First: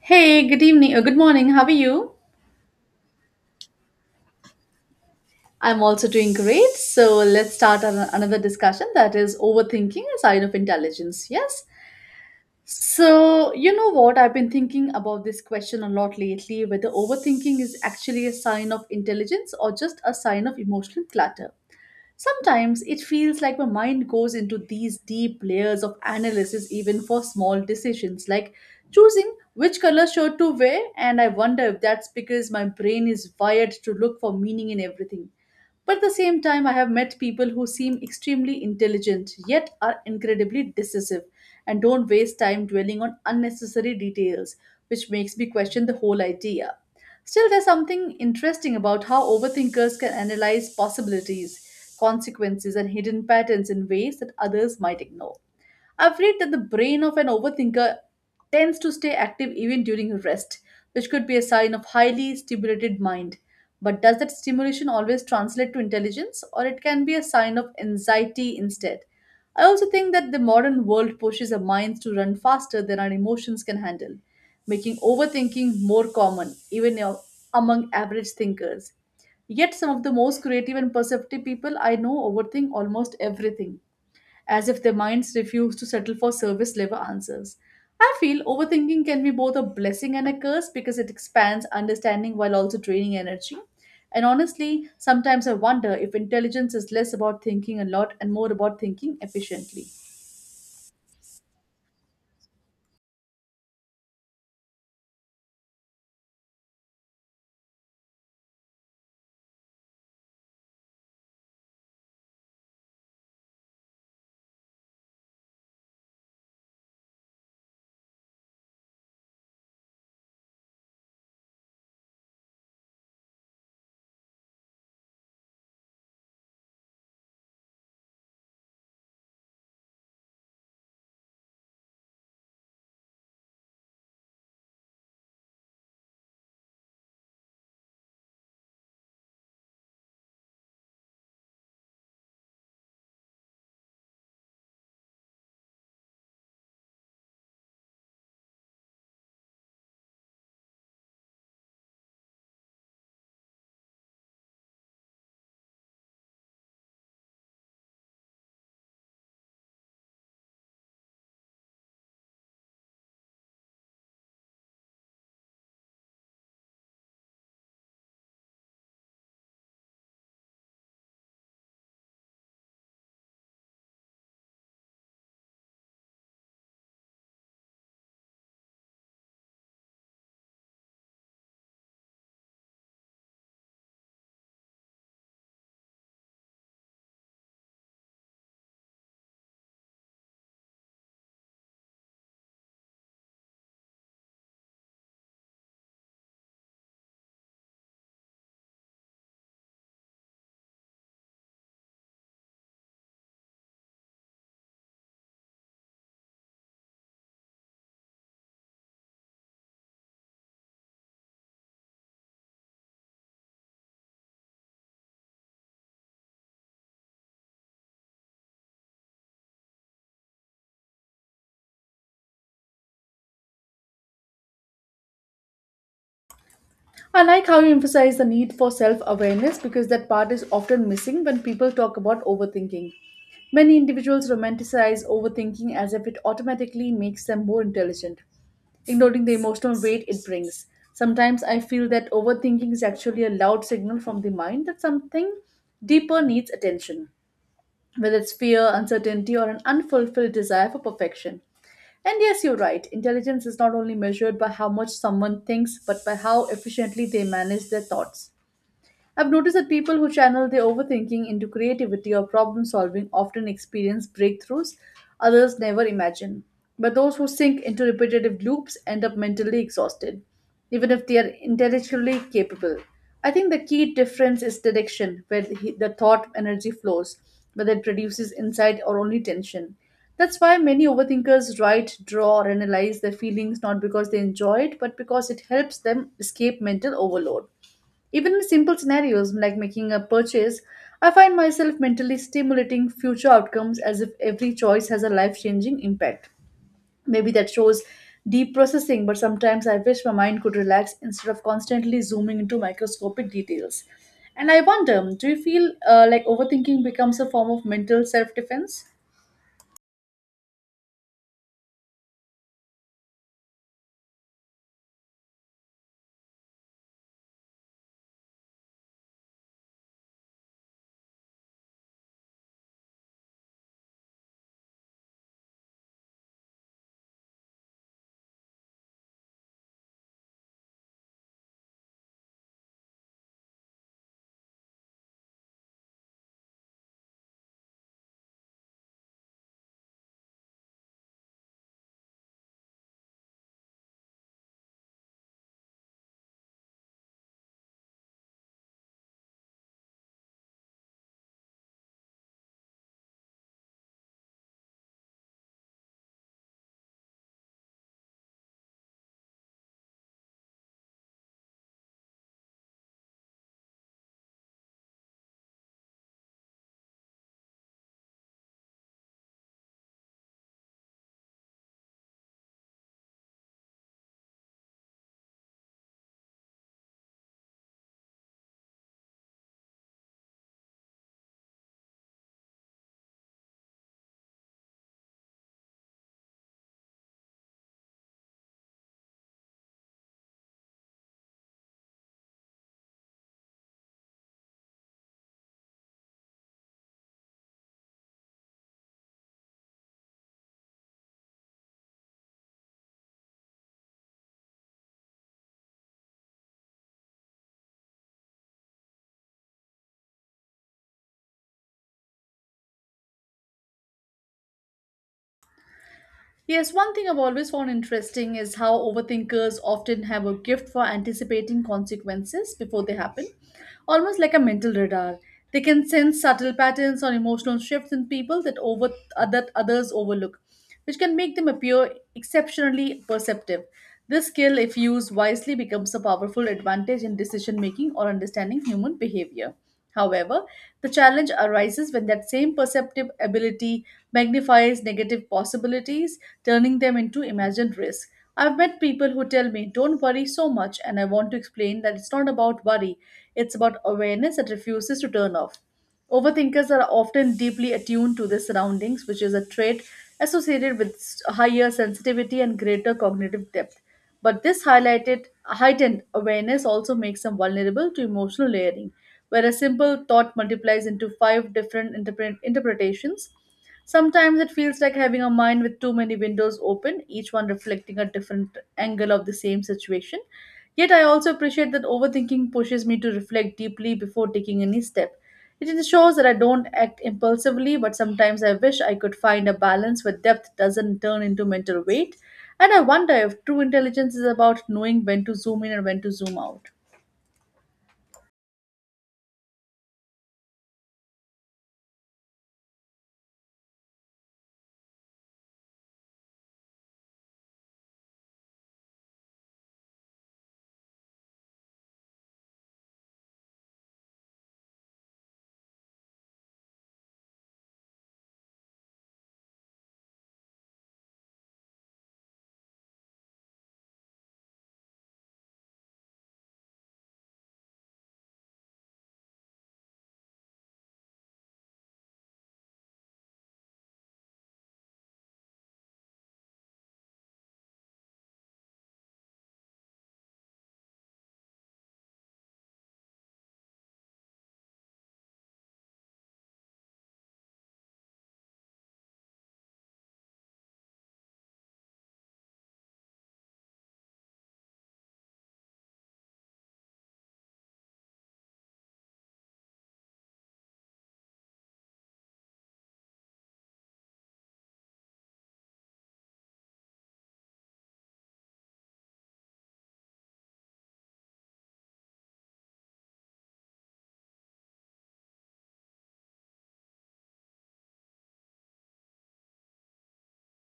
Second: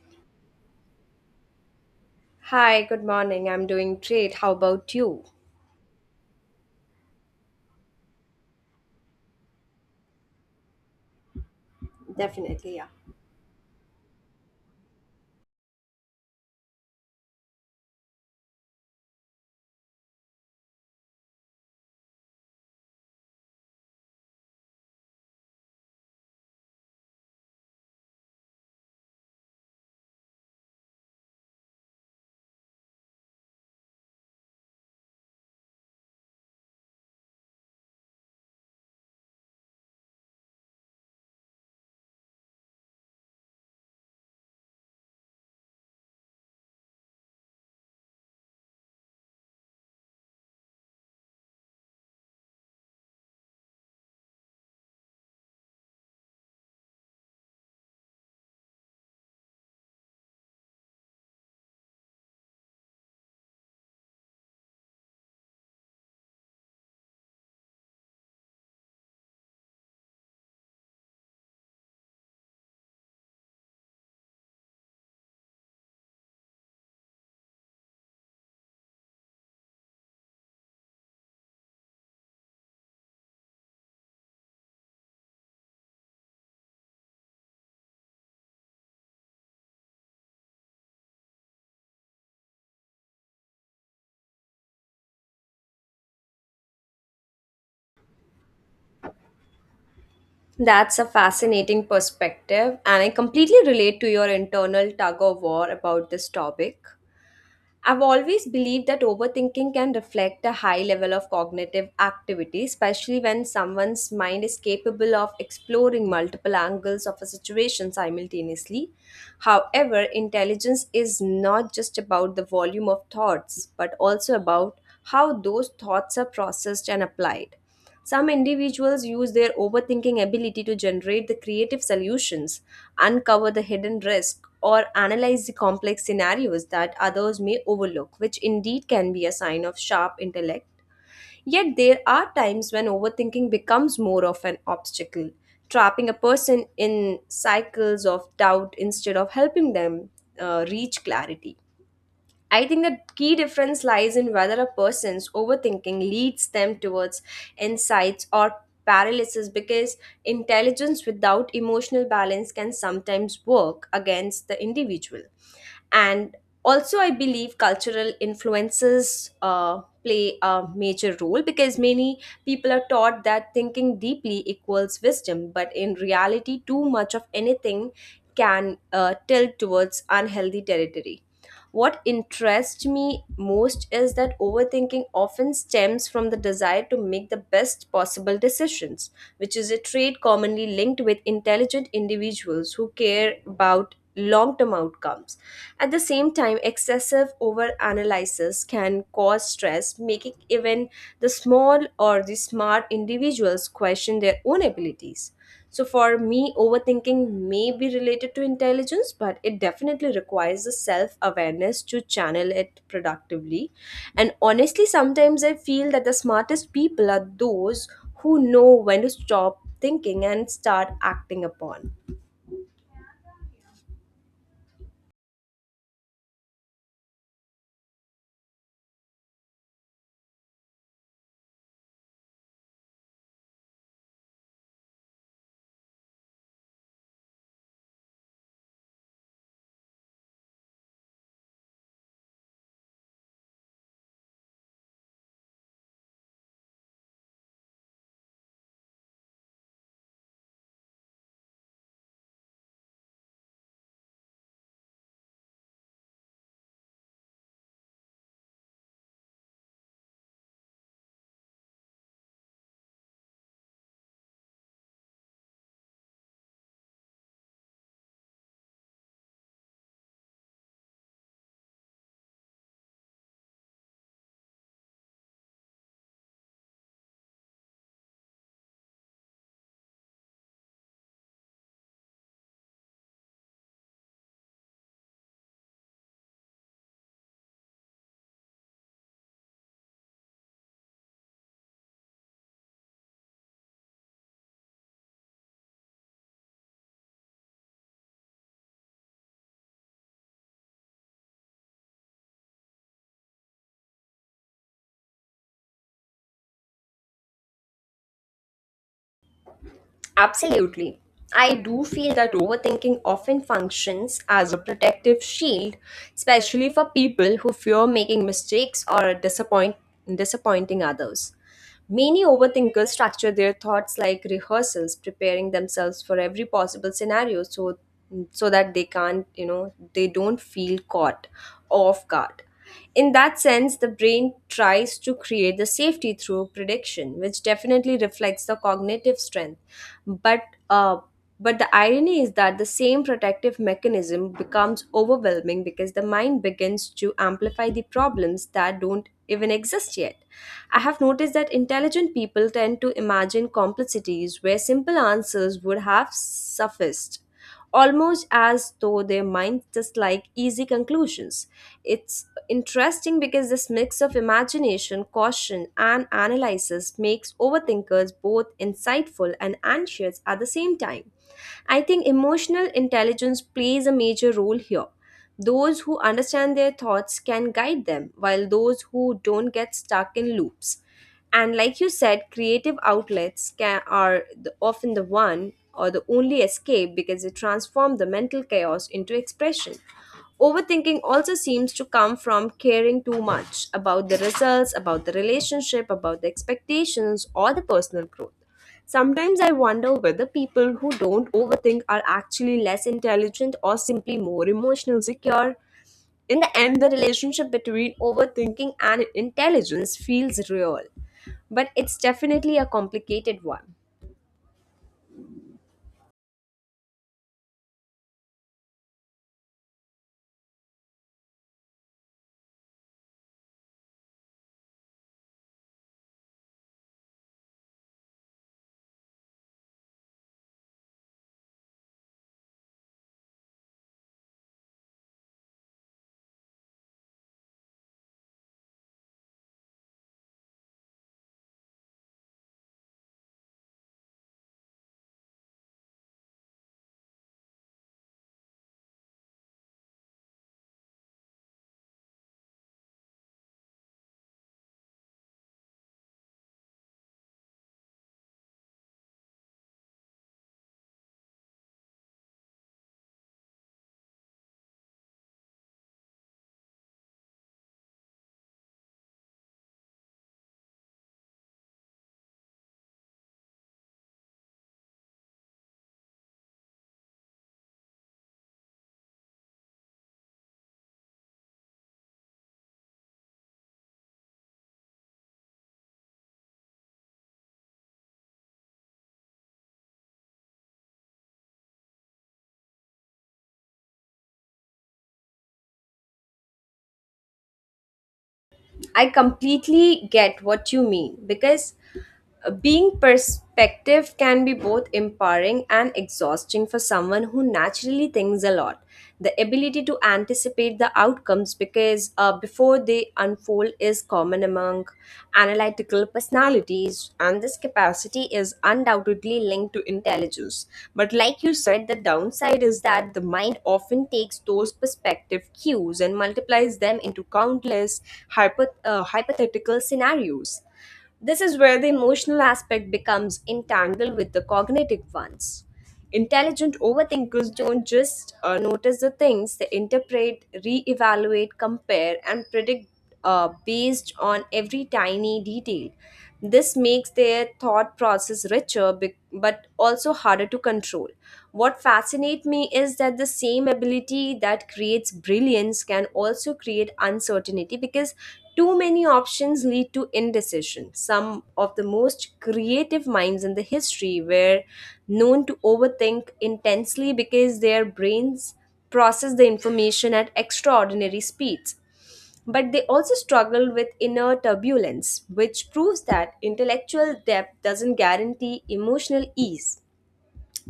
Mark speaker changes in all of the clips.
Speaker 1: Hey, good evening or good morning. How are you?
Speaker 2: Hi, good morning. I'm doing great. How about you?
Speaker 1: I'm also doing great. So let's start another discussion that is overthinking a sign of intelligence. Yes.
Speaker 2: Definitely, yeah.
Speaker 1: So, you know what? I've been thinking about this question a lot lately whether overthinking is actually a sign of intelligence or just a sign of emotional clutter. Sometimes it feels like my mind goes into these deep layers of analysis even for small decisions like choosing which color shirt to wear and I wonder if that's because my brain is wired to look for meaning in everything. But at the same time, I have met people who seem extremely intelligent yet are incredibly decisive and don't waste time dwelling on unnecessary details, which makes me question the whole idea. Still, there's something interesting about how overthinkers can analyze possibilities, consequences, and hidden patterns in ways that others might ignore. I've read that the brain of an overthinker tends to stay active even during rest, which could be a sign of highly stimulated mind. But does that stimulation always translate to intelligence, or it can be a sign of anxiety instead? I also think that the modern world pushes our minds to run faster than our emotions can handle, making overthinking more common, even you among average thinkers. Yet, some of the most creative and perceptive people I know overthink almost everything as if their minds refuse to settle for service level answers. I feel overthinking can be both a blessing and a curse because it expands understanding while also draining energy. And honestly, sometimes I wonder if intelligence is less about thinking a lot and more about thinking efficiently.
Speaker 2: That's a fascinating perspective, and I completely relate to your internal tug of war about this topic. I've always believed that overthinking can reflect a high level of cognitive activity, especially when someone's mind is capable of exploring multiple angles of a situation simultaneously. However, intelligence is not just about the volume of thoughts, but also about how those thoughts are processed and applied. Some individuals use their overthinking ability to generate the creative solutions uncover the hidden risk, or analyze the complex scenarios that others may overlook, which indeed can be a sign of sharp intellect. Yet there are times when overthinking becomes more of an obstacle, trapping a person in cycles of doubt instead of helping them reach clarity. I think the key difference lies in whether a person's overthinking leads them towards insights or paralysis because intelligence without emotional balance can sometimes work against the individual. And also, I believe cultural influences play a major role because many people are taught that thinking deeply equals wisdom, but in reality, too much of anything can tilt towards unhealthy territory. What interests me most is that overthinking often stems from the desire to make the best possible decisions, which is a trait commonly linked with intelligent individuals who care about long term outcomes. At the same time, excessive overanalysis can cause stress, making even the small or the smart individuals question their own abilities. So for me, overthinking may be related to intelligence, but it definitely requires a self awareness to channel it productively. And honestly, sometimes I feel that the smartest people are those who know when to stop thinking and start acting upon.
Speaker 1: I like how you emphasize the need for self awareness because that part is often missing when people talk about overthinking. Many individuals romanticize overthinking as if it automatically makes them more intelligent, ignoring the emotional weight it brings. Sometimes I feel that overthinking is actually a loud signal from the mind that something deeper needs attention whether it's fear, uncertainty, or an unfulfilled desire for perfection. And yes, you're right, intelligence is not only measured by how much someone thinks, but by how efficiently they manage their thoughts. I've noticed that people who channel their overthinking into creativity or problem solving often experience breakthroughs others never imagine. But those who sink into repetitive loops end up mentally exhausted, even if they are intellectually capable. I think the key difference is direction, where the thought energy flows, whether it produces insight or only tension. That's why many overthinkers write, draw, or analyze their feelings not because they enjoy it, but because it helps them escape mental overload. Even in simple scenarios like making a purchase, I find myself mentally stimulating future outcomes as if every choice has a life changing impact. Maybe that shows deep processing, but sometimes I wish my mind could relax instead of constantly zooming into microscopic details. And I wonder do you feel like overthinking becomes a form of mental self defense?
Speaker 2: Absolutely. I do feel that overthinking often functions as a protective shield, especially for people who fear making mistakes or disappointing others. Many overthinkers structure their thoughts like rehearsals, preparing themselves for every possible scenario so that they can't, you know, they don't feel caught off guard. In that sense, the brain tries to create the safety through prediction, which definitely reflects the cognitive strength. But uh, but the irony is that the same protective mechanism becomes overwhelming because the mind begins to amplify the problems that don't even exist yet. I have noticed that intelligent people tend to imagine complexities where simple answers would have sufficed, almost as though their minds dislike easy conclusions. It's interesting because this mix of imagination, caution, and analysis makes overthinkers both insightful and anxious at the same time. I think emotional intelligence plays a major role here. Those who understand their thoughts can guide them, while those who don't get stuck in loops. And like you said, creative outlets often the one or the only escape because they transform the mental chaos into expression. Overthinking also seems to come from caring too much about the results, about the relationship, about the expectations, or the personal growth. Sometimes I wonder whether people who don't overthink are actually less intelligent or simply more emotional secure. In the end, the relationship between overthinking and intelligence feels real, but it's definitely a complicated one.
Speaker 1: Yes, one thing I've always found interesting is how overthinkers often have a gift for anticipating consequences before they happen, almost like a mental radar. They can sense subtle patterns or emotional shifts in people that over that others overlook, which can make them appear exceptionally perceptive. This skill, if used wisely, becomes a powerful advantage in decision making or understanding human behavior. However, the challenge arises when that same perceptive ability magnifies negative possibilities, turning them into imagined risk. I've met people who tell me, don't worry so much, and I want to explain that it's not about worry, it's about awareness that refuses to turn off. Overthinkers are often deeply attuned to their surroundings, which is a trait associated with higher sensitivity and greater cognitive depth. But this highlighted heightened awareness also makes them vulnerable to emotional layering, where a simple thought multiplies into five different interpretations. Sometimes it feels like having a mind with too many windows open, each one reflecting a different angle of the same situation. Yet I also appreciate that overthinking pushes me to reflect deeply before taking any step. It ensures that I don't act impulsively, but sometimes I wish I could find a balance where depth doesn't turn into mental weight. And I wonder if true intelligence is about knowing when to zoom in and when to zoom out.
Speaker 2: I completely get what you mean because being perspective can be both empowering and exhausting for someone who naturally thinks a lot. The ability to anticipate the outcomes because before they unfold is common among analytical personalities, and this capacity is undoubtedly linked to intelligence. But like you said, the downside is that the mind often takes those perspective cues and multiplies them into countless hypothetical scenarios. This is where the emotional aspect becomes entangled with the cognitive ones. Intelligent overthinkers don't just notice the things, they interpret, re-evaluate, compare, and predict based on every tiny detail. This makes their thought process but also harder to control. What fascinates me is that the same ability that creates brilliance can also create uncertainty because too many options lead to indecision. Some of the most creative minds in the history were known to overthink intensely because their brains process the information at extraordinary speeds. But they also struggle with inner turbulence, which proves that intellectual depth doesn't guarantee emotional ease.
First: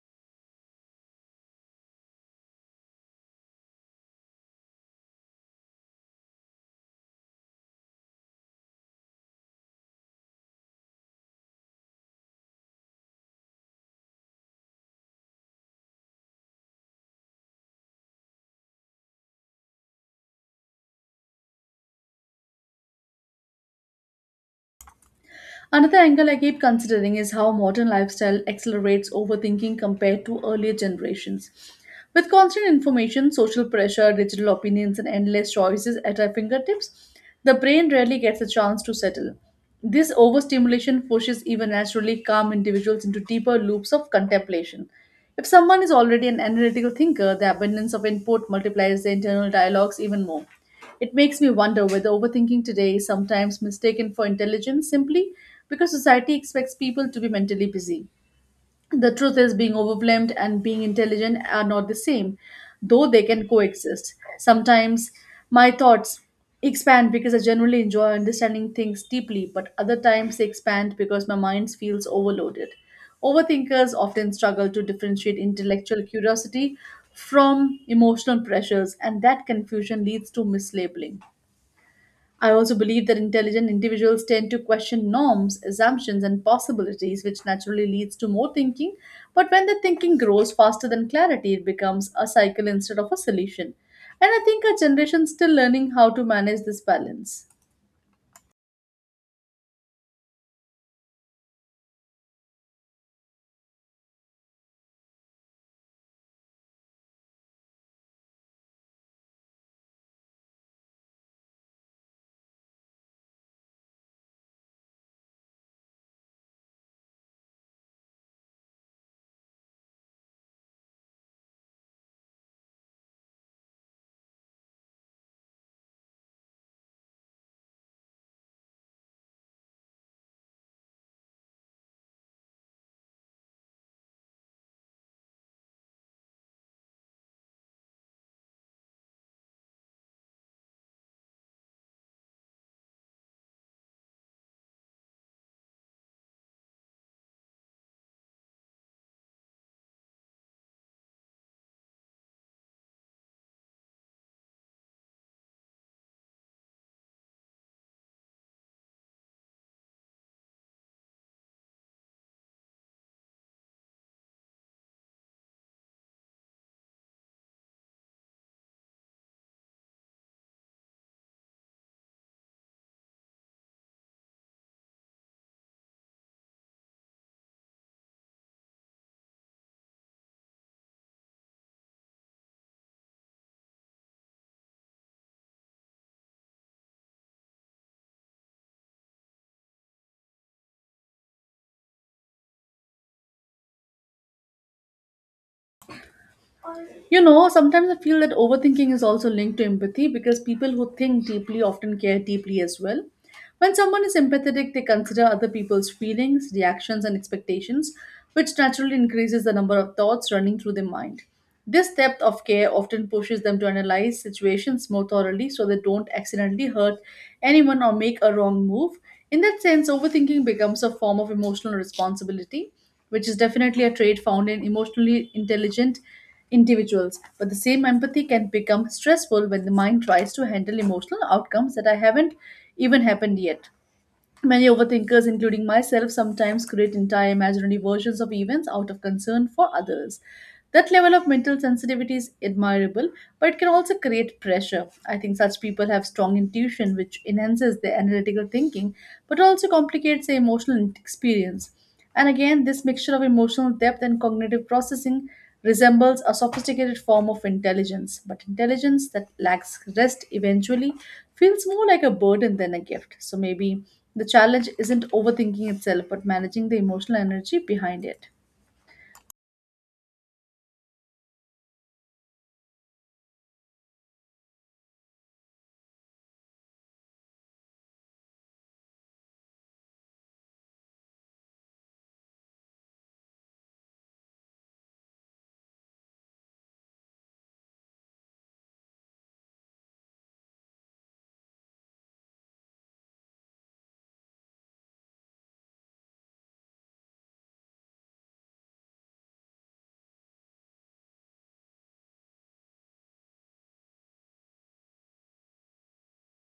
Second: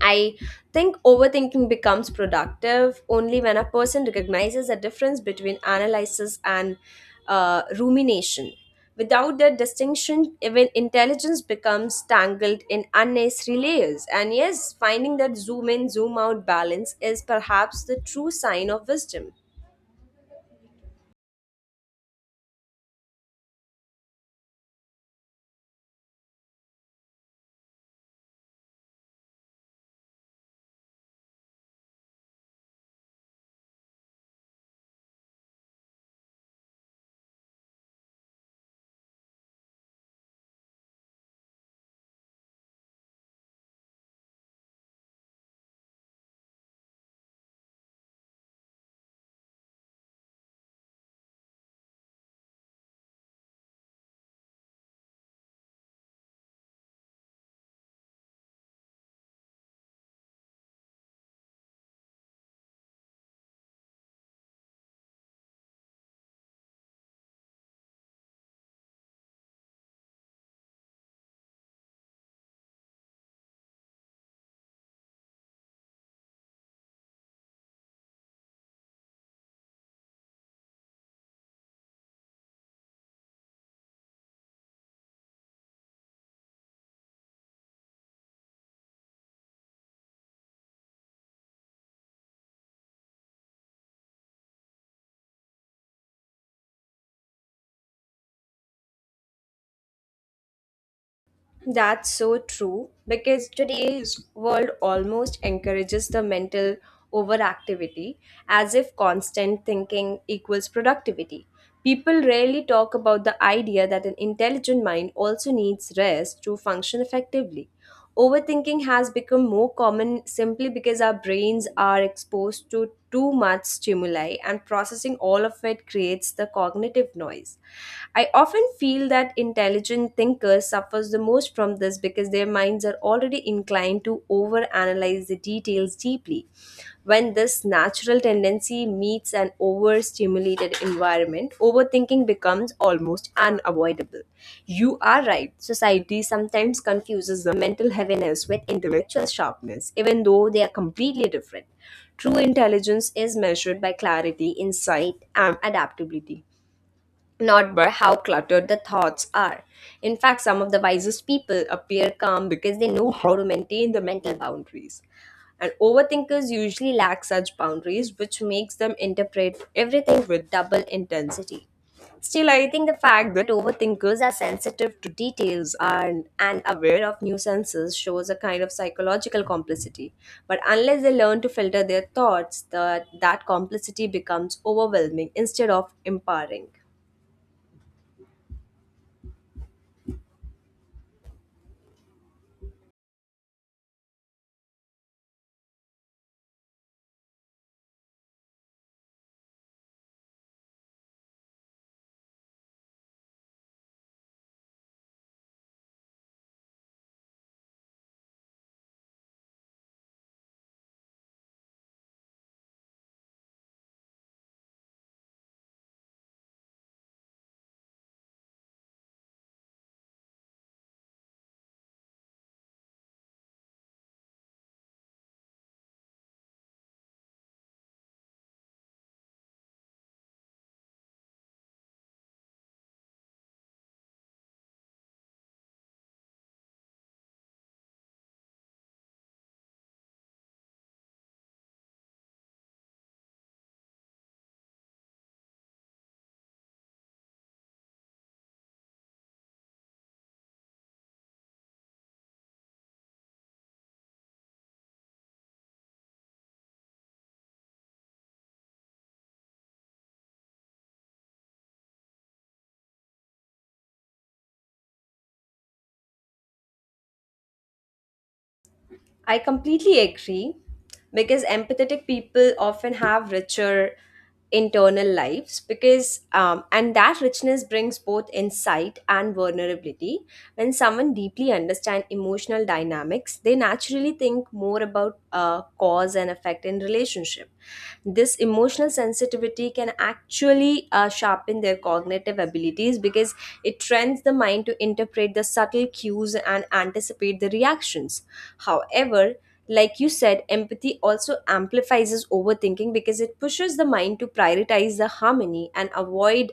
Speaker 2: I think overthinking becomes productive only when a person recognizes the difference between analysis and rumination. Without that distinction, even intelligence becomes tangled in unnecessary layers. And yes, finding that zoom in, zoom out balance is perhaps the true sign of wisdom.
Speaker 1: Another angle I keep considering is how modern lifestyle accelerates overthinking compared to earlier generations. With constant information, social pressure, digital opinions, and endless choices at our fingertips, the brain rarely gets a chance to settle. This overstimulation pushes even naturally calm individuals into deeper loops of contemplation. If someone is already an analytical thinker, the abundance of input multiplies the internal dialogues even more. It makes me wonder whether overthinking today is sometimes mistaken for intelligence simply because society expects people to be mentally busy. The truth is, being overwhelmed and being intelligent are not the same, though they can coexist. Sometimes my thoughts expand because I generally enjoy understanding things deeply, but other times they expand because my mind feels overloaded. Overthinkers often struggle to differentiate intellectual curiosity from emotional pressures, and that confusion leads to mislabeling. I also believe that intelligent individuals tend to question norms, assumptions, and possibilities, which naturally leads to more thinking. But when the thinking grows faster than clarity, it becomes a cycle instead of a solution. And I think our generation is still learning how to manage this balance.
Speaker 2: That's so true because today's world almost encourages the mental overactivity as if constant thinking equals productivity. People rarely talk about the idea that an intelligent mind also needs rest to function effectively. Overthinking has become more common simply because our brains are exposed to too much stimuli, and processing all of it creates the cognitive noise. I often feel that intelligent thinkers suffers the most from this because their minds are already inclined to overanalyze the details deeply when this natural tendency meets an overstimulated environment, overthinking becomes almost unavoidable. You are right, society sometimes confuses the mental heaviness with intellectual sharpness, even though they are completely different. True intelligence is measured by clarity, insight, and adaptability not by how cluttered the thoughts are. In fact, some of the wisest people appear calm because they know how to maintain the mental boundaries. And overthinkers usually lack such boundaries, which makes them interpret everything with double intensity. Still, I think the fact that overthinkers are sensitive to details and aware of nuisances shows a kind of psychological complicity. But unless they learn to filter their thoughts, that complicity becomes overwhelming instead of empowering.
Speaker 1: You know, sometimes I feel that overthinking is also linked to empathy because people who think deeply often care deeply as well. When someone is empathetic, they consider other people's feelings, reactions, and expectations, which naturally increases the number of thoughts running through their mind. This depth of care often pushes them to analyze situations more thoroughly so they don't accidentally hurt anyone or make a wrong move. In that sense, overthinking becomes a form of emotional responsibility, which is definitely a trait found in emotionally intelligent individuals. But the same empathy can become stressful when the mind tries to handle emotional outcomes that I haven't even happened yet. Many overthinkers, including myself, sometimes create entire imaginary versions of events out of concern for others. That level of mental sensitivity is admirable, but it can also create pressure. I think such people have strong intuition, which enhances their analytical thinking but also complicates their emotional experience. And again, this mixture of emotional depth and cognitive processing resembles a sophisticated form of intelligence, but intelligence that lacks rest eventually feels more like a burden than a gift. So maybe the challenge isn't overthinking itself, but managing the emotional energy behind it.
Speaker 2: I completely agree because empathetic people often have richer internal lives because and that richness brings both insight and vulnerability when someone deeply understands emotional dynamics they naturally think more about cause and effect in relationship this emotional sensitivity can actually sharpen their cognitive abilities because it trains the mind to interpret the subtle cues and anticipate the reactions. However, like you said, empathy also amplifies overthinking because it pushes the mind to prioritize the harmony and avoid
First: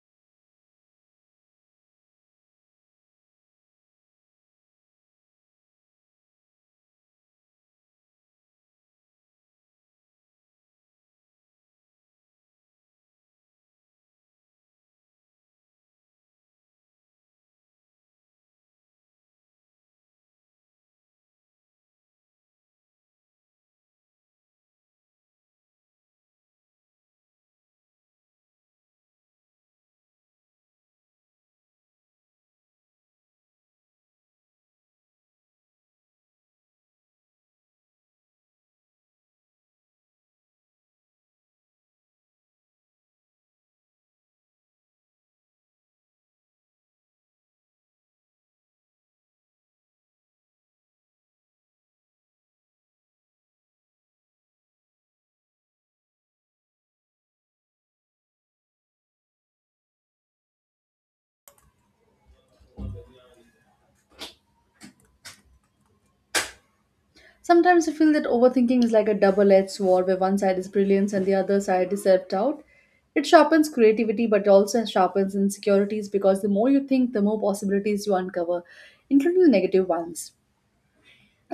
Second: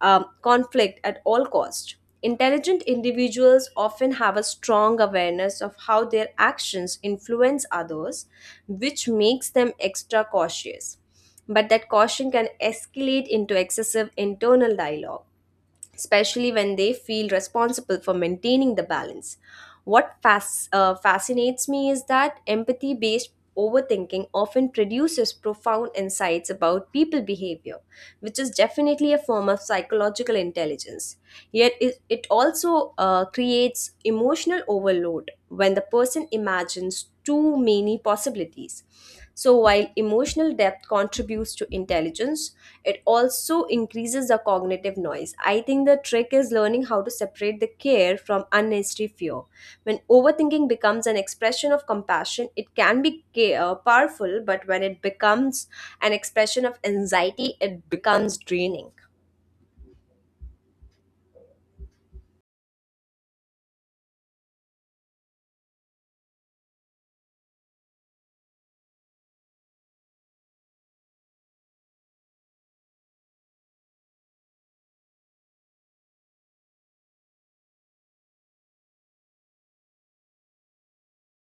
Speaker 2: conflict at all cost. Intelligent individuals often have a strong awareness of how their actions influence others, which makes them extra cautious but that caution can escalate into excessive internal dialogue especially when they feel responsible for maintaining the balance. What fascinates me is that empathy based overthinking often produces profound insights about people behavior, which is definitely a form of psychological intelligence. Yet, it also creates emotional overload when the person imagines too many possibilities. So, while emotional depth contributes to intelligence, it also increases the cognitive noise. I think the trick is learning how to separate the care from unnecessary fear. When overthinking becomes an expression of compassion, it can be powerful, but when it becomes an expression of anxiety, it becomes draining.
Speaker 1: Sometimes I feel that overthinking is like a double edged sword where one side is brilliance and the other side is self doubt. It sharpens creativity but also sharpens insecurities because the more you think, the more possibilities you uncover, including the negative ones.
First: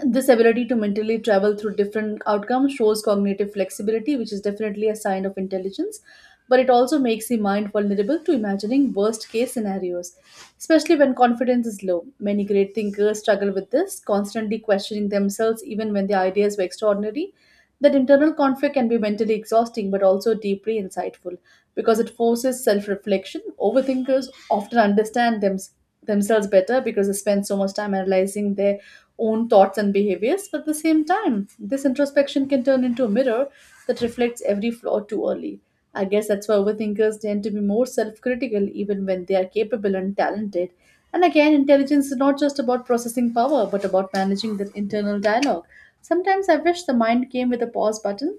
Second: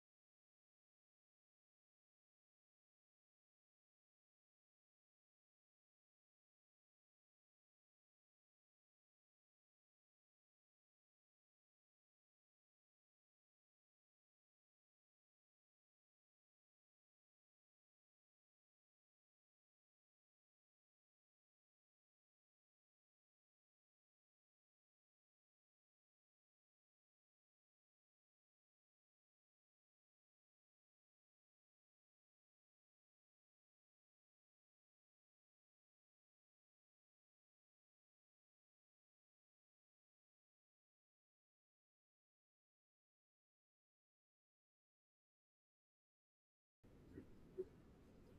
Speaker 1: This ability to mentally travel through different outcomes shows cognitive flexibility, which is definitely a sign of intelligence, but it also makes the mind vulnerable to imagining worst case scenarios, especially when confidence is low. Many great thinkers struggle with this, constantly questioning themselves even when their ideas were extraordinary. That internal conflict can be mentally exhausting but also deeply insightful because it forces self reflection. Overthinkers often understand themselves better because they spend so much time analyzing their own thoughts and behaviors, but at the same time, this introspection can turn into a mirror that reflects every flaw too early. I guess that's why overthinkers tend to be more self critical even when they are capable and talented. And again, intelligence is not just about processing power, but about managing the internal dialogue. Sometimes I wish the mind came with a pause button.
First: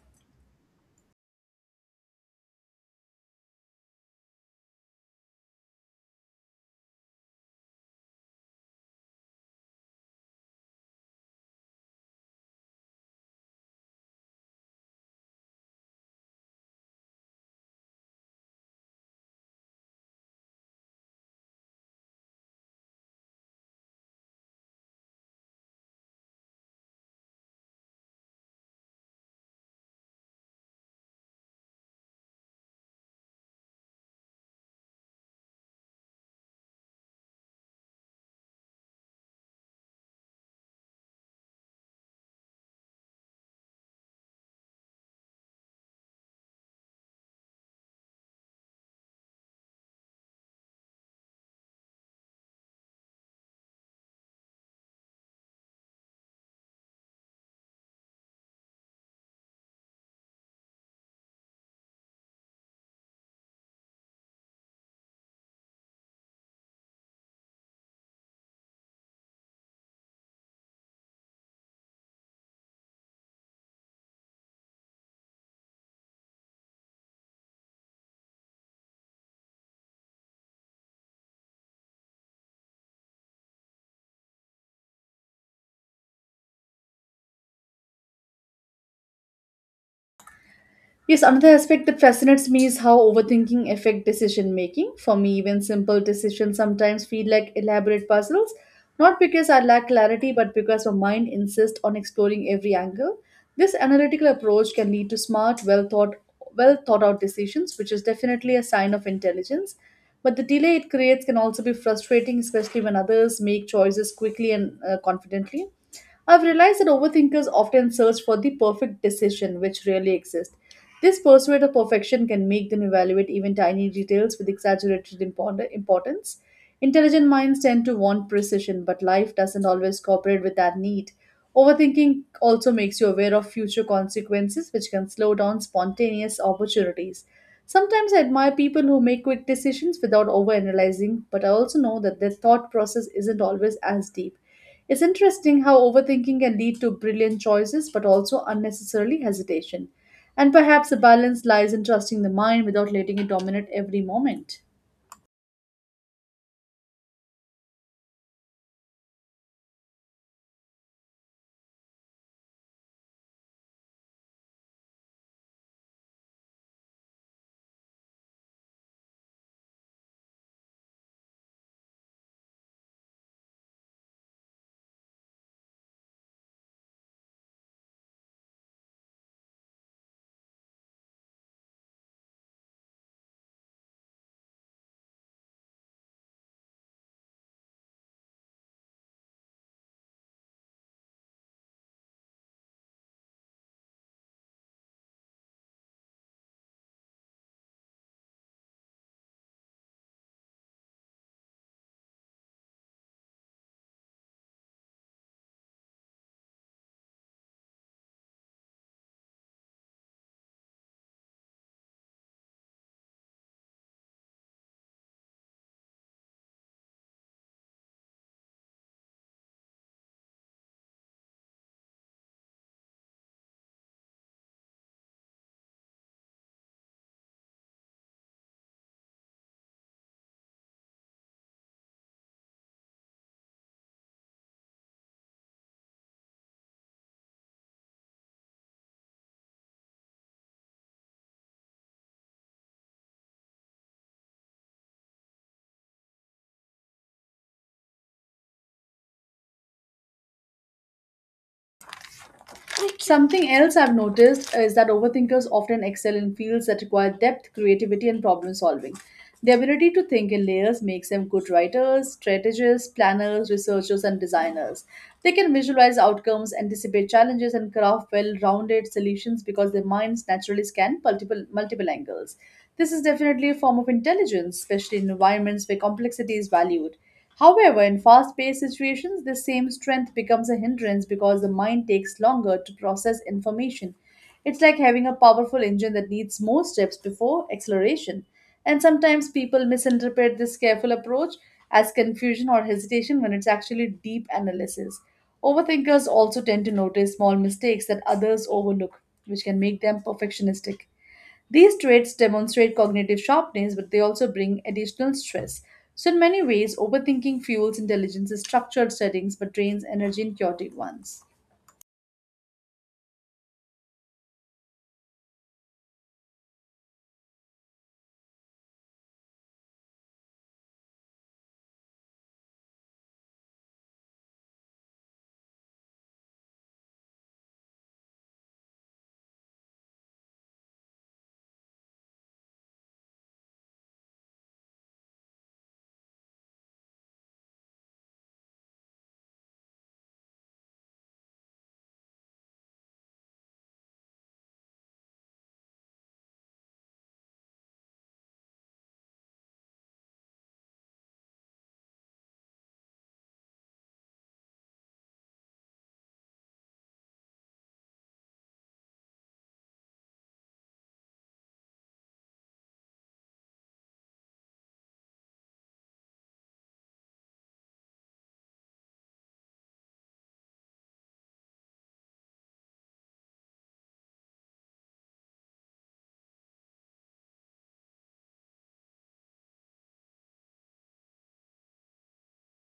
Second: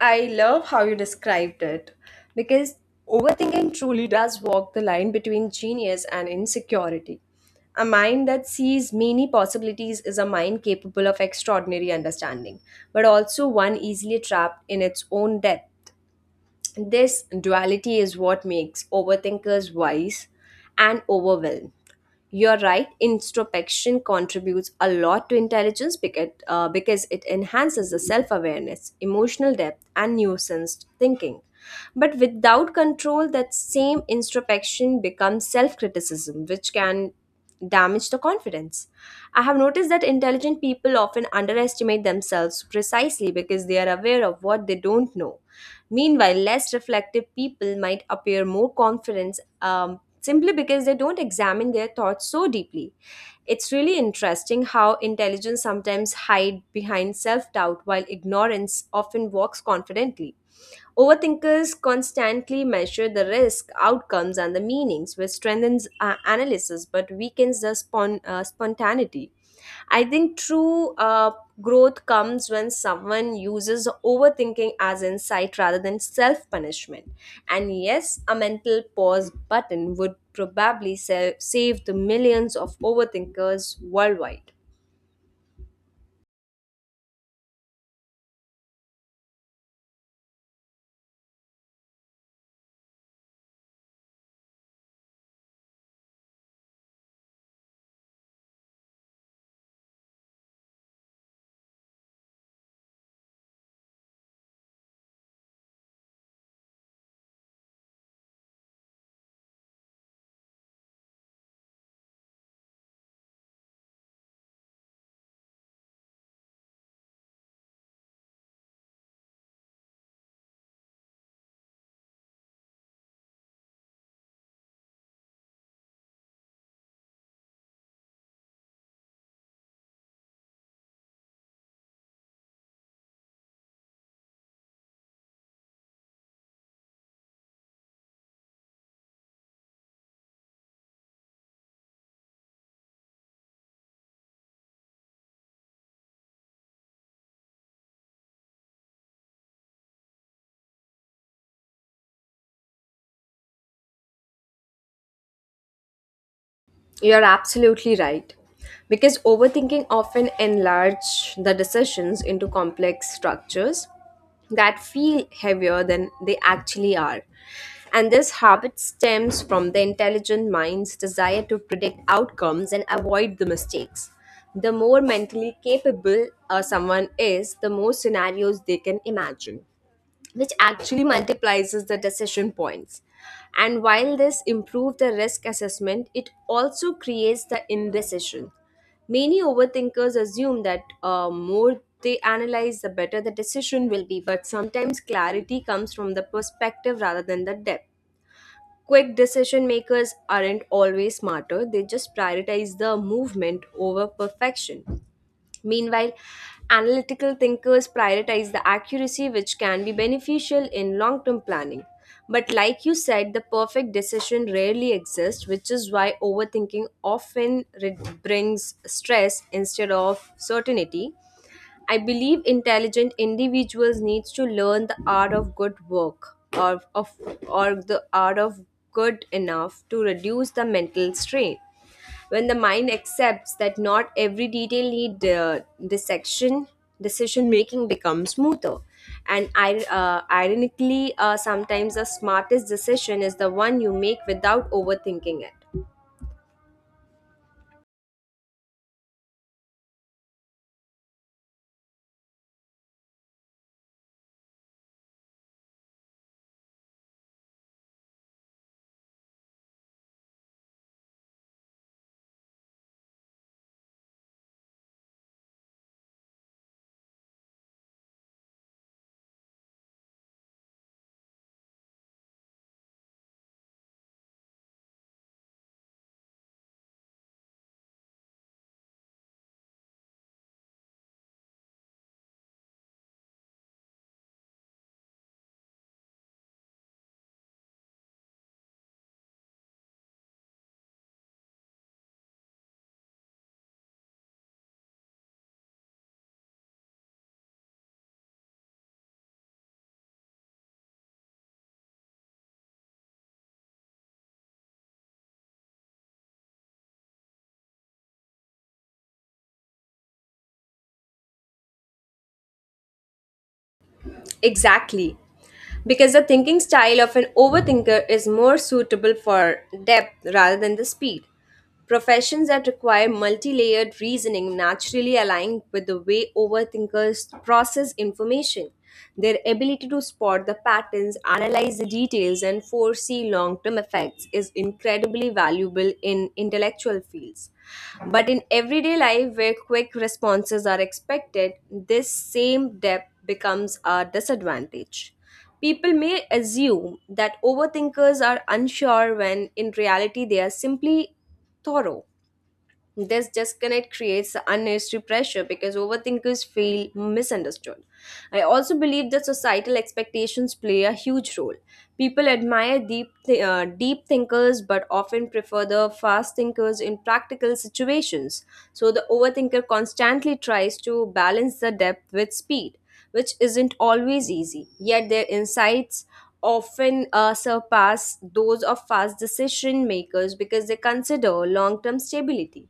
Speaker 2: I love how you described it because overthinking truly does walk the line between genius and insecurity. A mind that sees many possibilities is a mind capable of extraordinary understanding, but also one easily trapped in its own depth. This duality is what makes overthinkers wise and overwhelmed. You're right, introspection contributes a lot to intelligence because it enhances the self awareness, emotional depth, and nuanced thinking. But without control, that same introspection becomes self criticism, which can damage the confidence. I have noticed that intelligent people often underestimate themselves precisely because they are aware of what they don't know. Meanwhile, less reflective people might appear more confident simply because they don't examine their thoughts so deeply. It's really interesting how intelligence sometimes hides behind self doubt while ignorance often walks confidently. Overthinkers constantly measure the risk, outcomes, and the meanings, which strengthens analysis but weakens the spontaneity. I think true growth comes when someone uses overthinking as insight rather than self punishment. And yes, a mental pause button would probably save the millions of overthinkers worldwide.
Speaker 1: Yes, another aspect that fascinates me is how overthinking affect decision making. For me, even simple decisions sometimes feel like elaborate puzzles, not because I lack clarity, but because my mind insists on exploring every angle. This analytical approach can lead to smart, well thought out decisions, which is definitely a sign of intelligence. But the delay it creates can also be frustrating, especially when others make choices quickly and confidently. I've realized that overthinkers often search for the perfect decision, which rarely exists. This pursuit of perfection can make them evaluate even tiny details with exaggerated importance. Intelligent minds tend to want precision, but life doesn't always cooperate with that need. Overthinking also makes you aware of future consequences, which can slow down spontaneous opportunities. Sometimes I admire people who make quick decisions without overanalyzing, but I also know that their thought process isn't always as deep. It's interesting how overthinking can lead to brilliant choices but also unnecessarily hesitation. And perhaps the balance lies in trusting the mind without letting it dominate every moment.
Speaker 2: You're absolutely right. Because overthinking often enlarge the decisions into complex structures that feel heavier than they actually are. And this habit stems from the intelligent mind's desire to predict outcomes and avoid the mistakes. The more mentally capable someone is, the more scenarios they can imagine which actually multiplies the decision points. And while this improves the risk assessment, it also creates the indecision. Many overthinkers assume that more they analyze, the better the decision will be, but sometimes clarity comes from the perspective rather than the depth. Quick decision makers aren't always smarter, they just prioritize the movement over perfection. Meanwhile, analytical thinkers prioritize the accuracy, which can be beneficial in long term planning. But, like you said, the perfect decision rarely exists, which is why overthinking often brings stress instead of certainty. I believe intelligent individuals needs to learn the art of good work or of or the art of good enough to reduce the mental strain. When the mind accepts that not every detail need dissection, decision making becomes smoother. And ironically, sometimes the smartest decision is the one you make without overthinking it.
Speaker 1: Something else I've noticed is that overthinkers often excel in fields that require depth, creativity, and problem solving. The ability to think in layers makes them good writers, strategists, planners, researchers, and designers. They can visualize outcomes, anticipate challenges, and craft well rounded solutions because their minds naturally scan multiple angles. This is definitely a form of intelligence, especially in environments where complexity is valued. However, in fast paced situations, this same strength becomes a hindrance because the mind takes longer to process information. It's like having a powerful engine that needs more steps before acceleration. And sometimes people misinterpret this careful approach as confusion or hesitation when it's actually deep analysis. Overthinkers also tend to notice small mistakes that others overlook, which can make them perfectionistic. These traits demonstrate cognitive sharpness, but they also bring additional stress. So, in many ways, overthinking fuels intelligence in structured settings but drains energy in chaotic ones.
Speaker 2: Exactly. Because the thinking style of an overthinker is more suitable for depth rather than the speed. Professions that require multi layered reasoning naturally align with the way overthinkers process information. Their ability to spot the patterns, analyze the details, and foresee long term effects is incredibly valuable in intellectual fields. But in everyday life, where quick responses are expected, this same depth becomes a disadvantage. People may assume that overthinkers are unsure when in reality they are simply thorough. This disconnect creates unnecessary pressure because overthinkers feel misunderstood. I also believe that societal expectations play a huge role. People admire deep thinkers but often prefer the fast thinkers in practical situations. So the overthinker constantly tries to balance the depth with speed, which isn't always easy, yet their insights often surpass those of fast decision makers because they consider long term stability.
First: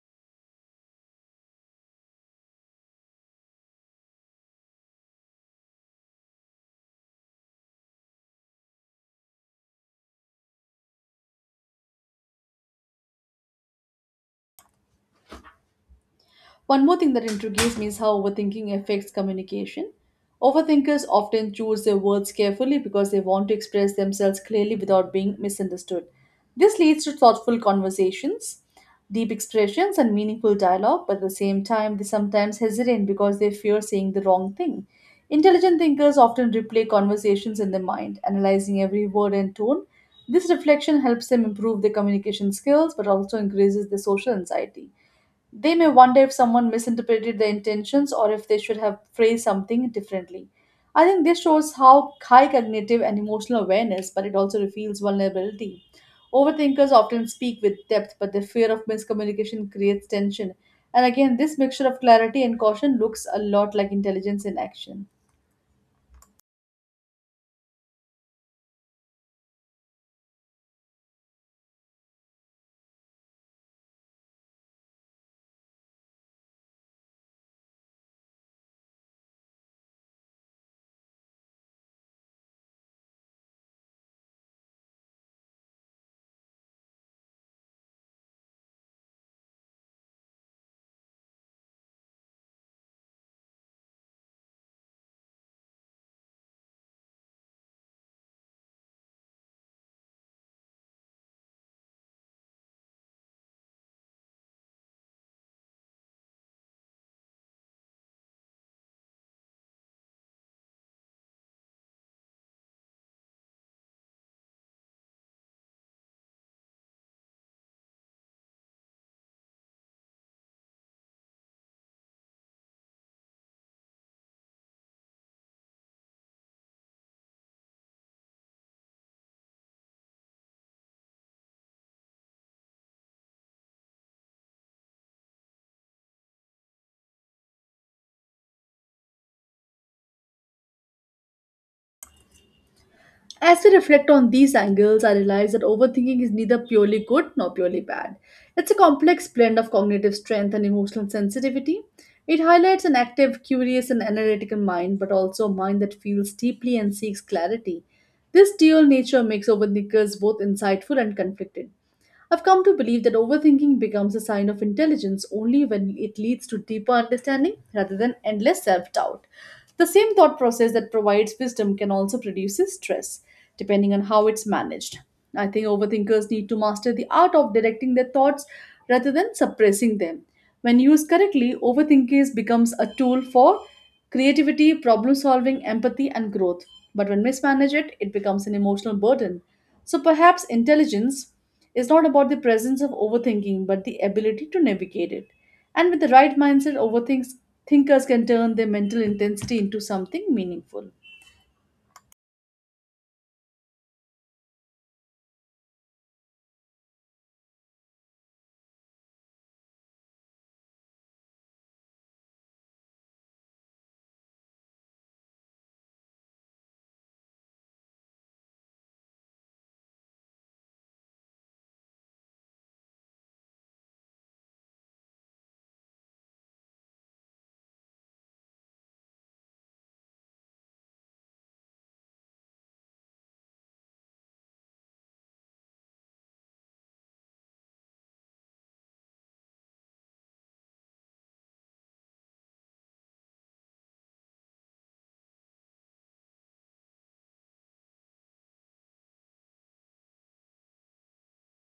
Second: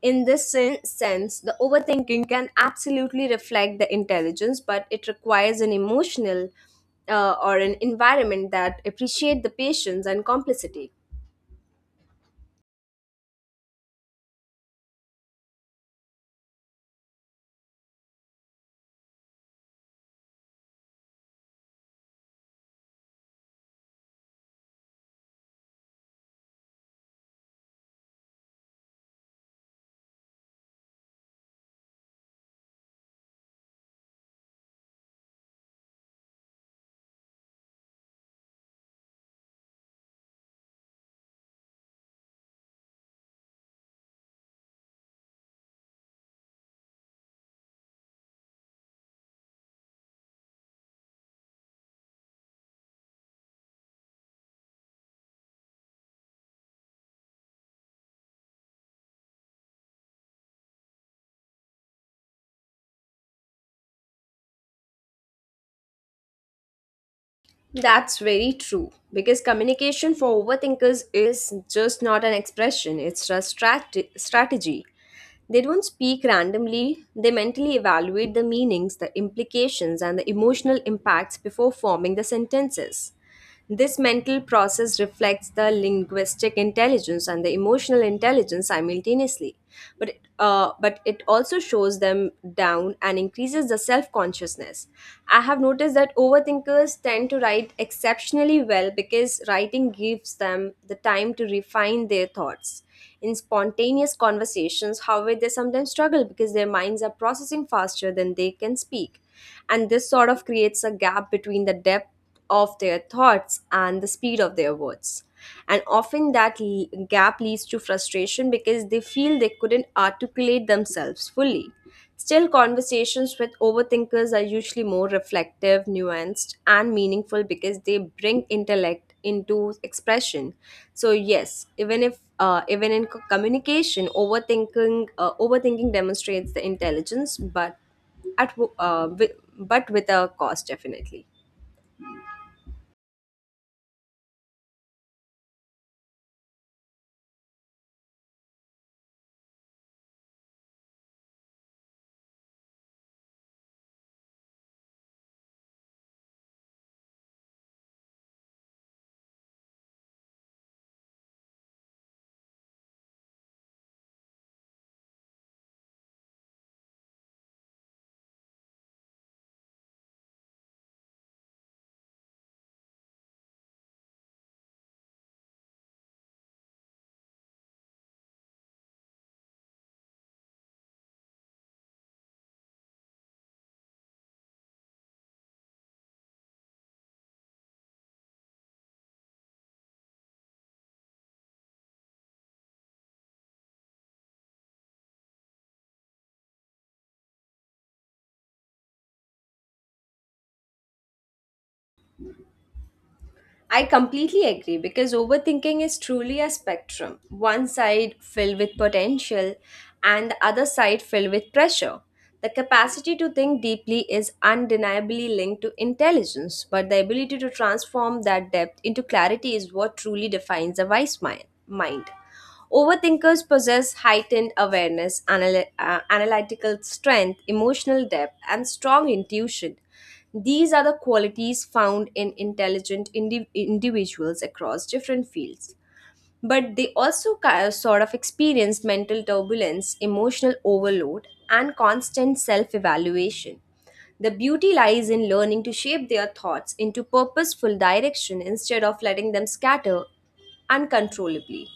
Speaker 2: In this sense, the overthinking can absolutely reflect the intelligence, but it requires an emotional or an environment that appreciate the patience and complicity.
Speaker 1: One more thing that intrigues me is how overthinking affects communication. Overthinkers often choose their words carefully because they want to express themselves clearly without being misunderstood. This leads to thoughtful conversations, deep expressions, and meaningful dialogue, but at the same time, they sometimes hesitate because they fear saying the wrong thing. Intelligent thinkers often replay conversations in their mind, analyzing every word and tone. This reflection helps them improve their communication skills but also increases their social anxiety. They may wonder if someone misinterpreted their intentions or if they should have phrased something differently. I think this shows how high cognitive and emotional awareness, but it also reveals vulnerability. Overthinkers often speak with depth, but the fear of miscommunication creates tension. And again, this mixture of clarity and caution looks a lot like intelligence in action.
Speaker 2: That's very true because communication for overthinkers is just not an expression, it's a strategy. They don't speak randomly, they mentally evaluate the meanings, the implications, and the emotional impacts before forming the sentences. This mental process reflects the linguistic intelligence and the emotional intelligence simultaneously, but it also shows them down and increases the self consciousness. I have noticed that overthinkers tend to write exceptionally well because writing gives them the time to refine their thoughts. In spontaneous conversations, however, they sometimes struggle because their minds are processing faster than they can speak, and this sort of creates a gap between the depth of their thoughts and the speed of their words. And often that gap leads to frustration because they feel they couldn't articulate themselves fully. Still, conversations with overthinkers are usually more reflective, nuanced, and meaningful because they bring intellect into expression. So yes, even if even in co- communication, overthinking demonstrates the intelligence, but but with a cost, definitely.
Speaker 1: As we reflect on these angles, I realize that overthinking is neither purely good nor purely bad. It's a complex blend of cognitive strength and emotional sensitivity. It highlights an active, curious, and analytical mind, but also a mind that feels deeply and seeks clarity. This dual nature makes overthinkers both insightful and conflicted. I've come to believe that overthinking becomes a sign of intelligence only when it leads to deeper understanding rather than endless self doubt. The same thought process that provides wisdom can also produce stress, depending on how it's managed. I think overthinkers need to master the art of directing their thoughts rather than suppressing them. When used correctly, overthinking becomes a tool for creativity, problem solving, empathy, and growth. But when mismanaged, it becomes an emotional burden. So perhaps intelligence is not about the presence of overthinking, but the ability to navigate it. And with the right mindset, overthinkers thinkers can turn their mental intensity into something meaningful.
Speaker 2: I completely agree because overthinking is truly a spectrum. One side filled with potential and the other side filled with pressure. The capacity to think deeply is undeniably linked to intelligence, but the ability to transform that depth into clarity is what truly defines a wise mind. Overthinkers possess heightened awareness, analytical strength, emotional depth, and strong intuition. These are the qualities found in intelligent individuals across different fields. But they also sort of experience mental turbulence, emotional overload, and constant self evaluation. The beauty lies in learning to shape their thoughts into purposeful direction instead of letting them scatter uncontrollably.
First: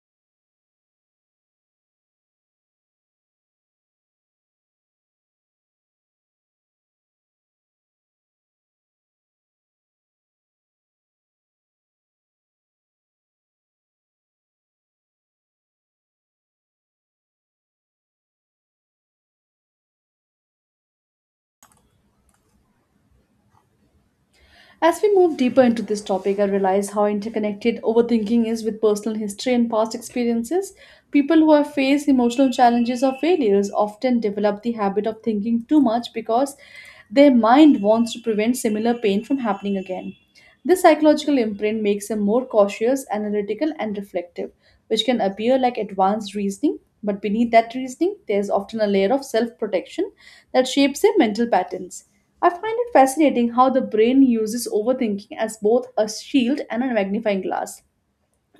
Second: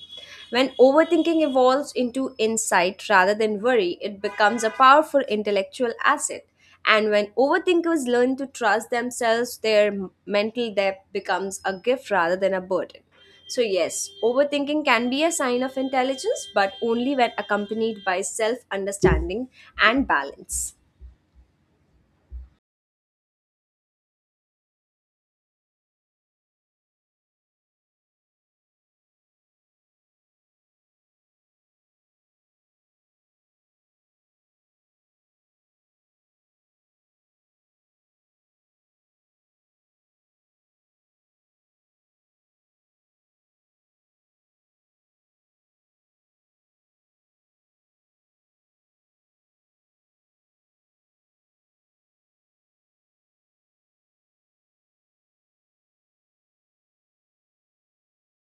Speaker 2: When overthinking evolves into insight rather than worry, it becomes a powerful intellectual asset. And when overthinkers learn to trust themselves, their mental depth becomes a gift rather than a burden. So, yes, overthinking can be a sign of intelligence, but only when accompanied by self understanding and balance.
Speaker 1: As we move deeper into this topic, I realize how interconnected overthinking is with personal history and past experiences. People who have faced emotional challenges or failures often develop the habit of thinking too much because their mind wants to prevent similar pain from happening again. This psychological imprint makes them more cautious, analytical, and reflective, which can appear like advanced reasoning, but beneath that reasoning, there is often a layer of self protection that shapes their mental patterns. I find it fascinating how the brain uses overthinking as both a shield and a magnifying glass.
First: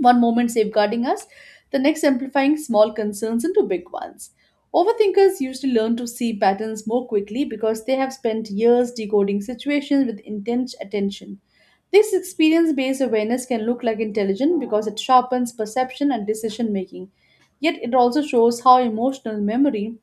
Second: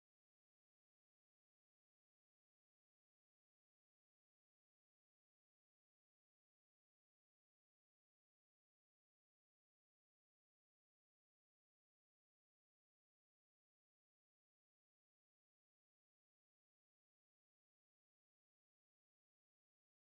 Speaker 1: One moment safeguarding us, the next amplifying small concerns into big ones. Overthinkers usually learn to see patterns more quickly because they have spent years decoding situations with intense attention. This experience based awareness can look like intelligence because it sharpens perception and decision making. Yet it also shows how emotional memory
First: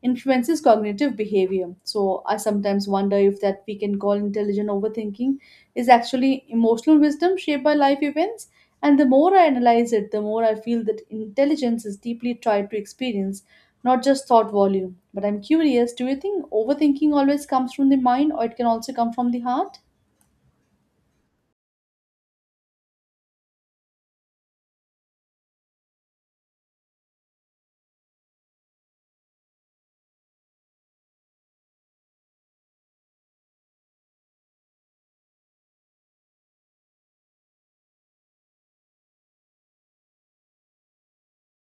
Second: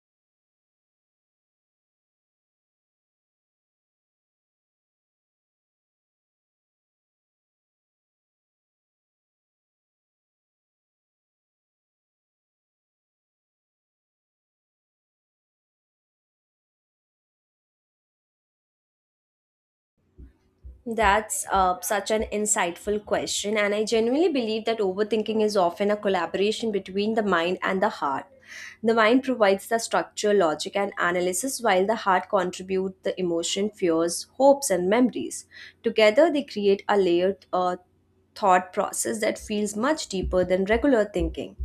Speaker 1: influences cognitive behavior. So I sometimes wonder if that we can call intelligent overthinking is actually emotional wisdom shaped by life events. And the more I analyze it, the more I feel that intelligence is deeply tied to experience, not just thought volume. But I'm curious, do you think overthinking always comes from the mind or it can also come from the heart?
Speaker 2: That's such an insightful question, and I genuinely believe that overthinking is often a collaboration between the mind and the heart. The mind provides the structure, logic, and analysis, while the heart contributes the emotion, fears, hopes, and memories. Together, they create a layered thought process that feels much deeper than regular thinking.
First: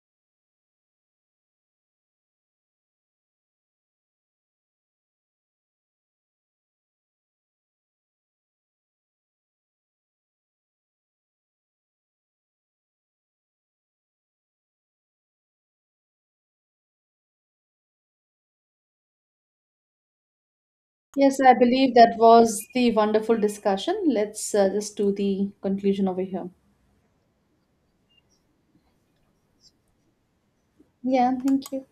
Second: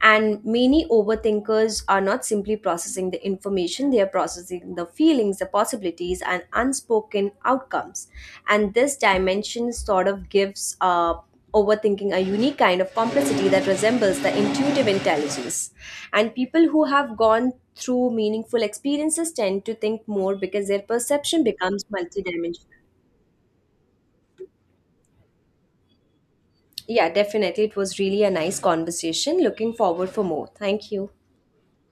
Speaker 2: And many overthinkers are not simply processing the information, they are processing the feelings, the possibilities, and unspoken outcomes, and this dimension sort of gives overthinking a unique kind of complexity that resembles the intuitive intelligence. And people who have gone through meaningful experiences tend to think more because their
Speaker 1: Yes,
Speaker 2: perception
Speaker 1: I
Speaker 2: becomes
Speaker 1: believe that was
Speaker 2: multidimensional.
Speaker 1: the wonderful discussion. Let's just do the conclusion over here.
Speaker 2: Yeah, definitely, it was really a nice conversation. Looking forward for more. Thank you.
Speaker 1: Yeah, thank you.